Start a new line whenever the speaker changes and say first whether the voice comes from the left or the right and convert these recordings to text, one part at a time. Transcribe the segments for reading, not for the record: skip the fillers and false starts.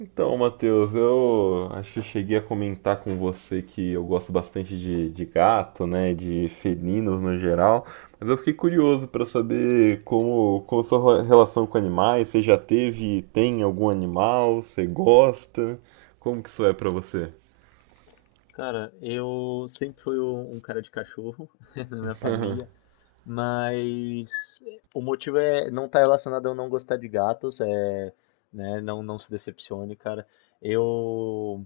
right: Então, Matheus, eu acho que eu cheguei a comentar com você que eu gosto bastante de gato, né, de felinos no geral, mas eu fiquei curioso para saber como a sua relação com animais, você já teve, tem algum animal, você gosta, como que isso é para você?
left: Cara, eu sempre fui um cara de cachorro na minha família, mas o motivo é não tá relacionado a eu não gostar de gatos, né, não, não se decepcione, cara. Eu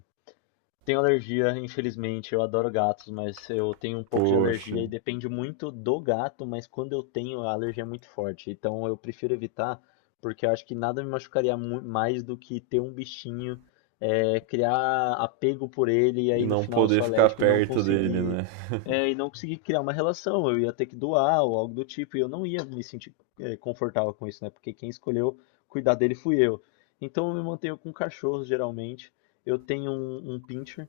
left: tenho alergia, infelizmente. Eu adoro gatos, mas eu tenho um pouco de
right: Poxa,
left: alergia e depende muito do gato, mas quando eu tenho, a alergia é muito forte. Então eu prefiro evitar, porque eu acho que nada me machucaria mais do que ter um bichinho, criar apego por ele e
right: e
left: aí no
right: não
left: final eu
right: poder
left: sou
right: ficar
left: alérgico e não
right: perto dele,
left: conseguir,
right: né?
left: e não conseguir criar uma relação. Eu ia ter que doar ou algo do tipo e eu não ia me sentir, confortável com isso, né? Porque quem escolheu cuidar dele fui eu. Então eu me mantenho com cachorros geralmente. Eu tenho um pincher,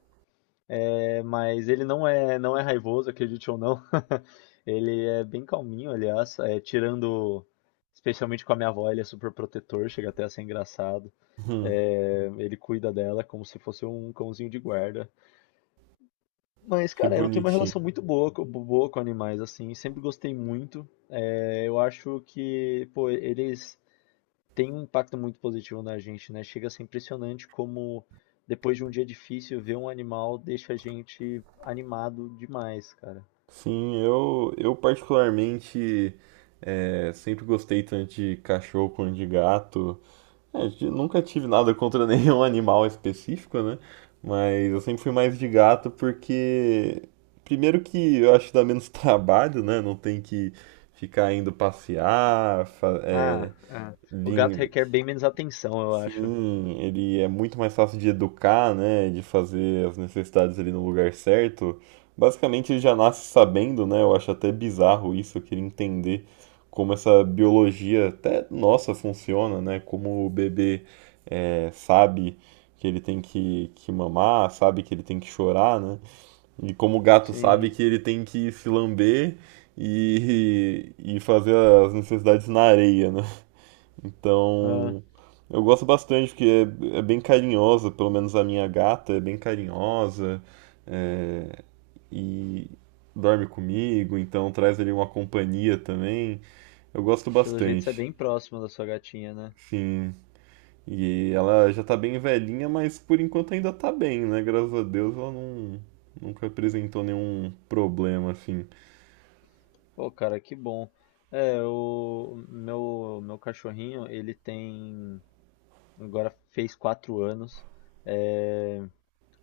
left: mas ele não é, não é raivoso, acredite ou não. Ele é bem calminho, aliás, tirando, especialmente com a minha avó, ele é super protetor, chega até a ser engraçado.
right: Hum,
left: É, ele cuida dela como se fosse um cãozinho de guarda. Mas,
right: que
left: cara, eu tenho uma
right: bonitinho.
left: relação muito boa, boa com animais, assim, sempre gostei muito. É, eu acho que, pô, eles tem um impacto muito positivo na gente, né? Chega a ser impressionante como depois de um dia difícil, ver um animal deixa a gente animado demais, cara.
right: Sim, eu particularmente sempre gostei tanto de cachorro quanto de gato. É, eu nunca tive nada contra nenhum animal específico, né? Mas eu sempre fui mais de gato porque, primeiro que eu acho que dá menos trabalho, né? Não tem que ficar indo passear,
left: Ah, ah, o gato requer bem menos atenção, eu acho.
right: sim, ele é muito mais fácil de educar, né, de fazer as necessidades ali no lugar certo. Basicamente ele já nasce sabendo, né? Eu acho até bizarro isso, eu queria entender como essa biologia até nossa funciona, né? Como o bebê sabe que ele tem que mamar, sabe que ele tem que chorar, né? E como o gato sabe
left: Sim.
right: que ele tem que se lamber e, e fazer as necessidades na areia, né?
left: Ah,
right: Então, eu gosto bastante porque é bem carinhosa, pelo menos a minha gata é bem carinhosa, é, e dorme comigo, então traz ali uma companhia também. Eu gosto
left: pelo jeito você é
right: bastante,
left: bem próximo da sua gatinha, né?
right: sim. E ela já tá bem velhinha, mas por enquanto ainda tá bem, né? Graças a Deus ela não, nunca apresentou nenhum problema assim.
left: Pô, cara, que bom. É, o meu cachorrinho, ele tem. Agora fez quatro anos. É,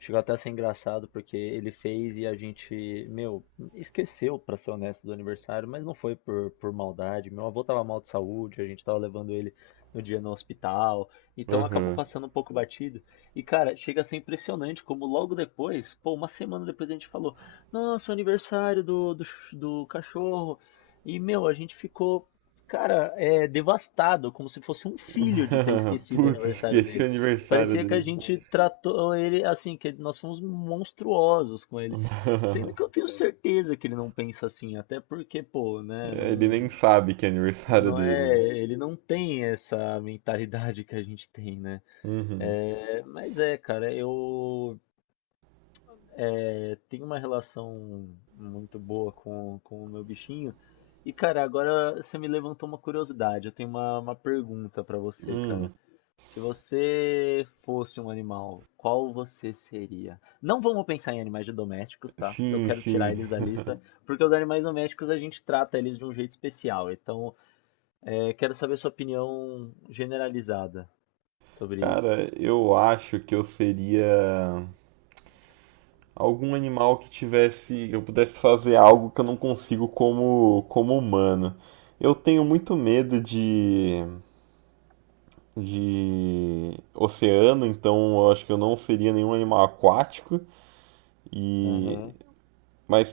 left: chegou até a ser engraçado porque ele fez e a gente, meu, esqueceu, pra ser honesto, do aniversário, mas não foi por maldade. Meu avô tava mal de saúde, a gente tava levando ele no dia no hospital, então acabou
right: Aham.
left: passando um pouco batido. E cara, chega a ser impressionante como logo depois, pô, uma semana depois a gente falou: Nossa, o aniversário do, do cachorro. E meu, a gente ficou, cara, devastado, como se fosse um filho de ter esquecido o
right: Putz,
left: aniversário
right: esqueci o
left: dele.
right: aniversário
left: Parecia que a
right: dele.
left: gente tratou ele assim, que nós fomos monstruosos com ele. Sendo que eu tenho certeza que ele não pensa assim, até porque, pô, né,
right: É, ele nem
left: não,
right: sabe que é aniversário
left: não
right: dele,
left: é,
right: né?
left: ele não tem essa mentalidade que a gente tem, né?
right: Uhum.
left: É, mas é, cara, tenho uma relação muito boa com o meu bichinho. E, cara, agora você me levantou uma curiosidade. Eu tenho uma pergunta pra você, cara.
right: Hum,
left: Se você fosse um animal, qual você seria? Não vamos pensar em animais domésticos, tá? Eu
right: sim,
left: quero tirar
right: sim.
left: eles da lista, porque os animais domésticos a gente trata eles de um jeito especial. Então, quero saber sua opinião generalizada sobre isso.
right: Cara, eu acho que eu seria algum animal que tivesse, eu pudesse fazer algo que eu não consigo como humano. Eu tenho muito medo de oceano, então eu acho que eu não seria nenhum animal aquático e mas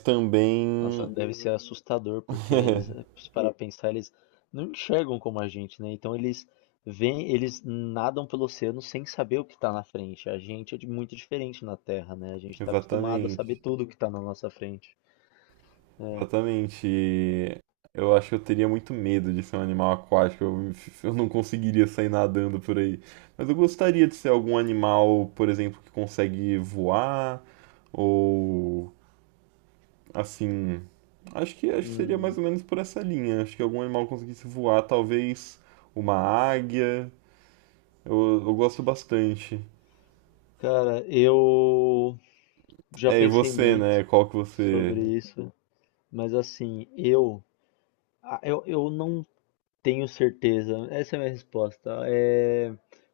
left: Nossa,
right: também
left: deve ser assustador, porque eles, se parar pra pensar, eles não enxergam como a gente, né? Então eles veem, eles nadam pelo oceano sem saber o que tá na frente. A gente é muito diferente na Terra, né? A gente tá acostumado a saber
right: exatamente.
left: tudo o que tá na nossa frente.
right: Exatamente. E eu acho que eu teria muito medo de ser um animal aquático. Eu, eu não conseguiria sair nadando por aí. Mas eu gostaria de ser algum animal, por exemplo, que consegue voar ou assim. Acho que seria
left: Hum,
right: mais ou menos por essa linha. Acho que algum animal conseguisse voar, talvez uma águia. Eu gosto bastante.
left: cara, eu já
right: É, e
left: pensei
right: você,
left: muito
right: né? Qual que você?
left: sobre isso, mas assim, eu não tenho certeza. Essa é a minha resposta. É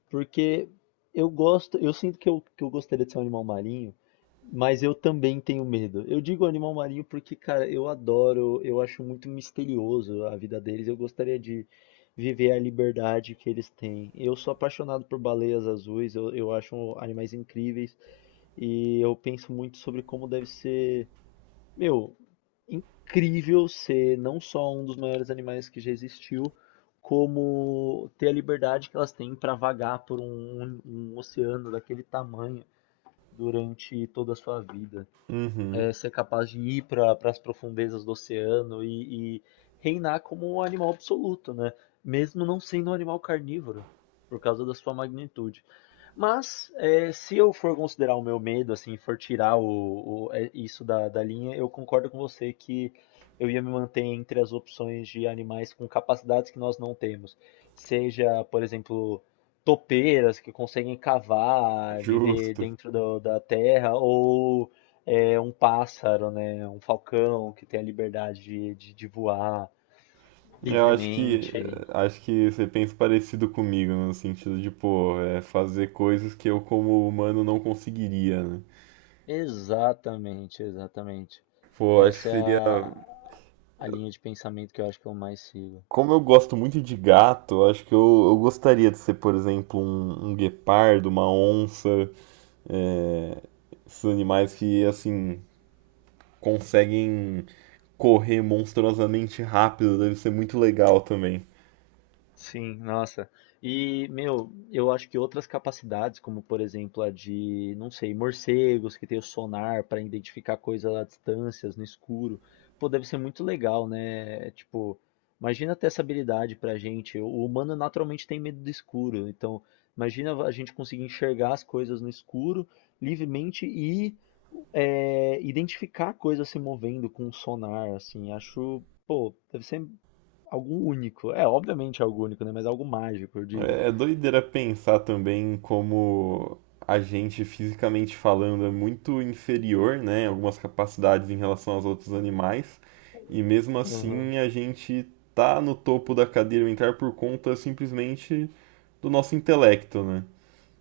left: porque eu gosto, eu sinto que que eu gostaria de ser um animal marinho, mas eu também tenho medo. Eu digo animal marinho porque, cara, eu adoro, eu acho muito misterioso a vida deles. Eu gostaria de viver a liberdade que eles têm. Eu sou apaixonado por baleias azuis, eu acho animais incríveis e eu penso muito sobre como deve ser meu, incrível ser não só um dos maiores animais que já existiu, como ter a liberdade que elas têm para vagar por um, um oceano daquele tamanho durante toda a sua vida.
right: Uhum,
left: É, ser capaz de ir para as profundezas do oceano e reinar como um animal absoluto, né? Mesmo não sendo um animal carnívoro, por causa da sua magnitude. Mas é, se eu for considerar o meu medo, assim, for tirar isso da, da linha, eu concordo com você que eu ia me manter entre as opções de animais com capacidades que nós não temos. Seja, por exemplo, topeiras que conseguem cavar, viver
right: justo.
left: da terra, ou um pássaro, né, um falcão que tem a liberdade de voar
right: Eu
left: livremente.
right: acho que você pensa parecido comigo, no sentido de, pô, é fazer coisas que eu como humano não conseguiria, né?
left: Exatamente, exatamente.
right: Pô, acho que
left: Essa é
right: seria.
left: a linha de pensamento que eu acho que eu mais sigo.
right: Como eu gosto muito de gato, acho que eu gostaria de ser, por exemplo, um guepardo, uma onça, é, esses animais que, assim, conseguem correr monstruosamente rápido, deve ser muito legal também.
left: Sim, nossa. E, meu, eu acho que outras capacidades, como por exemplo a de, não sei, morcegos que tem o sonar para identificar coisas a distâncias no escuro, pô, deve ser muito legal, né? É, tipo, imagina ter essa habilidade pra gente. O humano naturalmente tem medo do escuro, então imagina a gente conseguir enxergar as coisas no escuro livremente e identificar coisas se movendo com o sonar, assim, acho, pô, deve ser algo único. É, obviamente é algo único, né? Mas é algo mágico, eu digo.
right: É é doideira pensar também como a gente, fisicamente falando, é muito inferior, né, em algumas capacidades em relação aos outros animais, e mesmo
left: Aham,
right: assim a gente tá no topo da cadeia alimentar por conta simplesmente do nosso intelecto, né?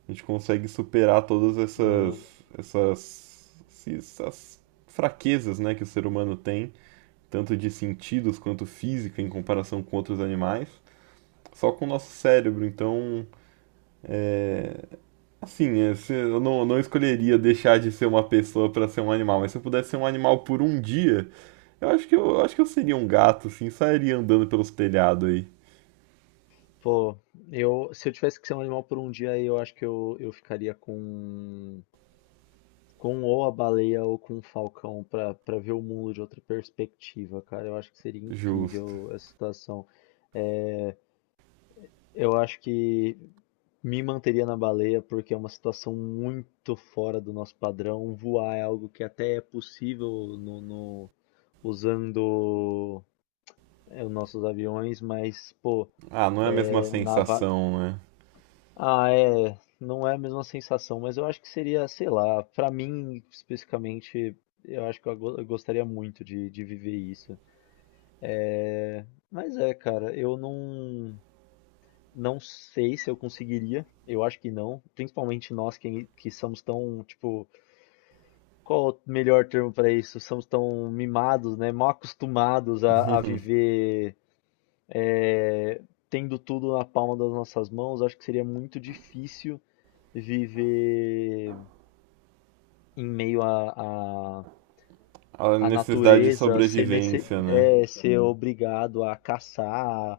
right: A gente consegue superar todas essas,
left: aham.
right: essas, esses- essas fraquezas, né, que o ser humano tem, tanto de sentidos quanto física em comparação com outros animais, só com o nosso cérebro, então. É, assim, é, eu não escolheria deixar de ser uma pessoa pra ser um animal, mas se eu pudesse ser um animal por um dia, eu acho que eu acho que eu seria um gato, assim, sairia andando pelos telhados aí.
left: Pô, eu, se eu tivesse que ser um animal por um dia, eu acho que eu ficaria com ou a baleia ou com o falcão pra para ver o mundo de outra perspectiva, cara. Eu acho que seria
right: Justo.
left: incrível essa situação. É, eu acho que me manteria na baleia porque é uma situação muito fora do nosso padrão. Voar é algo que até é possível no, no- usando os nossos aviões, mas, pô,
right: Ah, não é a mesma
left: é, na va-
right: sensação, né?
left: ah, é, não é a mesma sensação, mas eu acho que seria, sei lá, pra mim especificamente, eu acho que eu gostaria muito de viver isso. Mas é, cara, eu não, não sei se eu conseguiria, eu acho que não, principalmente nós que somos tão, tipo, qual o melhor termo pra isso? Somos tão mimados, né, mal acostumados a viver é, tendo tudo na palma das nossas mãos, acho que seria muito difícil viver em meio
right: A necessidade de
left: natureza, ser, nesse,
right: sobrevivência, né?
left: ser obrigado a caçar,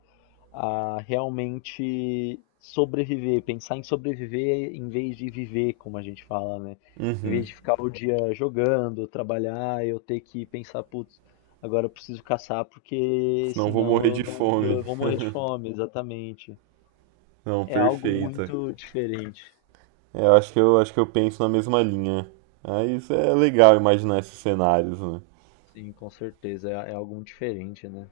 left: a realmente sobreviver, pensar em sobreviver em vez de viver, como a gente fala, né? Em vez
right: Uhum.
left: de ficar o dia jogando, trabalhar, eu ter que pensar, putz, agora eu preciso caçar porque
right: Senão eu vou
left: senão
right: morrer
left: eu
right: de
left: não
right: fome.
left: eu vou morrer de fome, exatamente.
right: Não,
left: É algo
right: perfeita.
left: muito diferente.
right: É, eu acho que eu acho que eu penso na mesma linha. Mas é legal imaginar esses cenários, né?
left: Sim, com certeza. É, é algo muito diferente, né?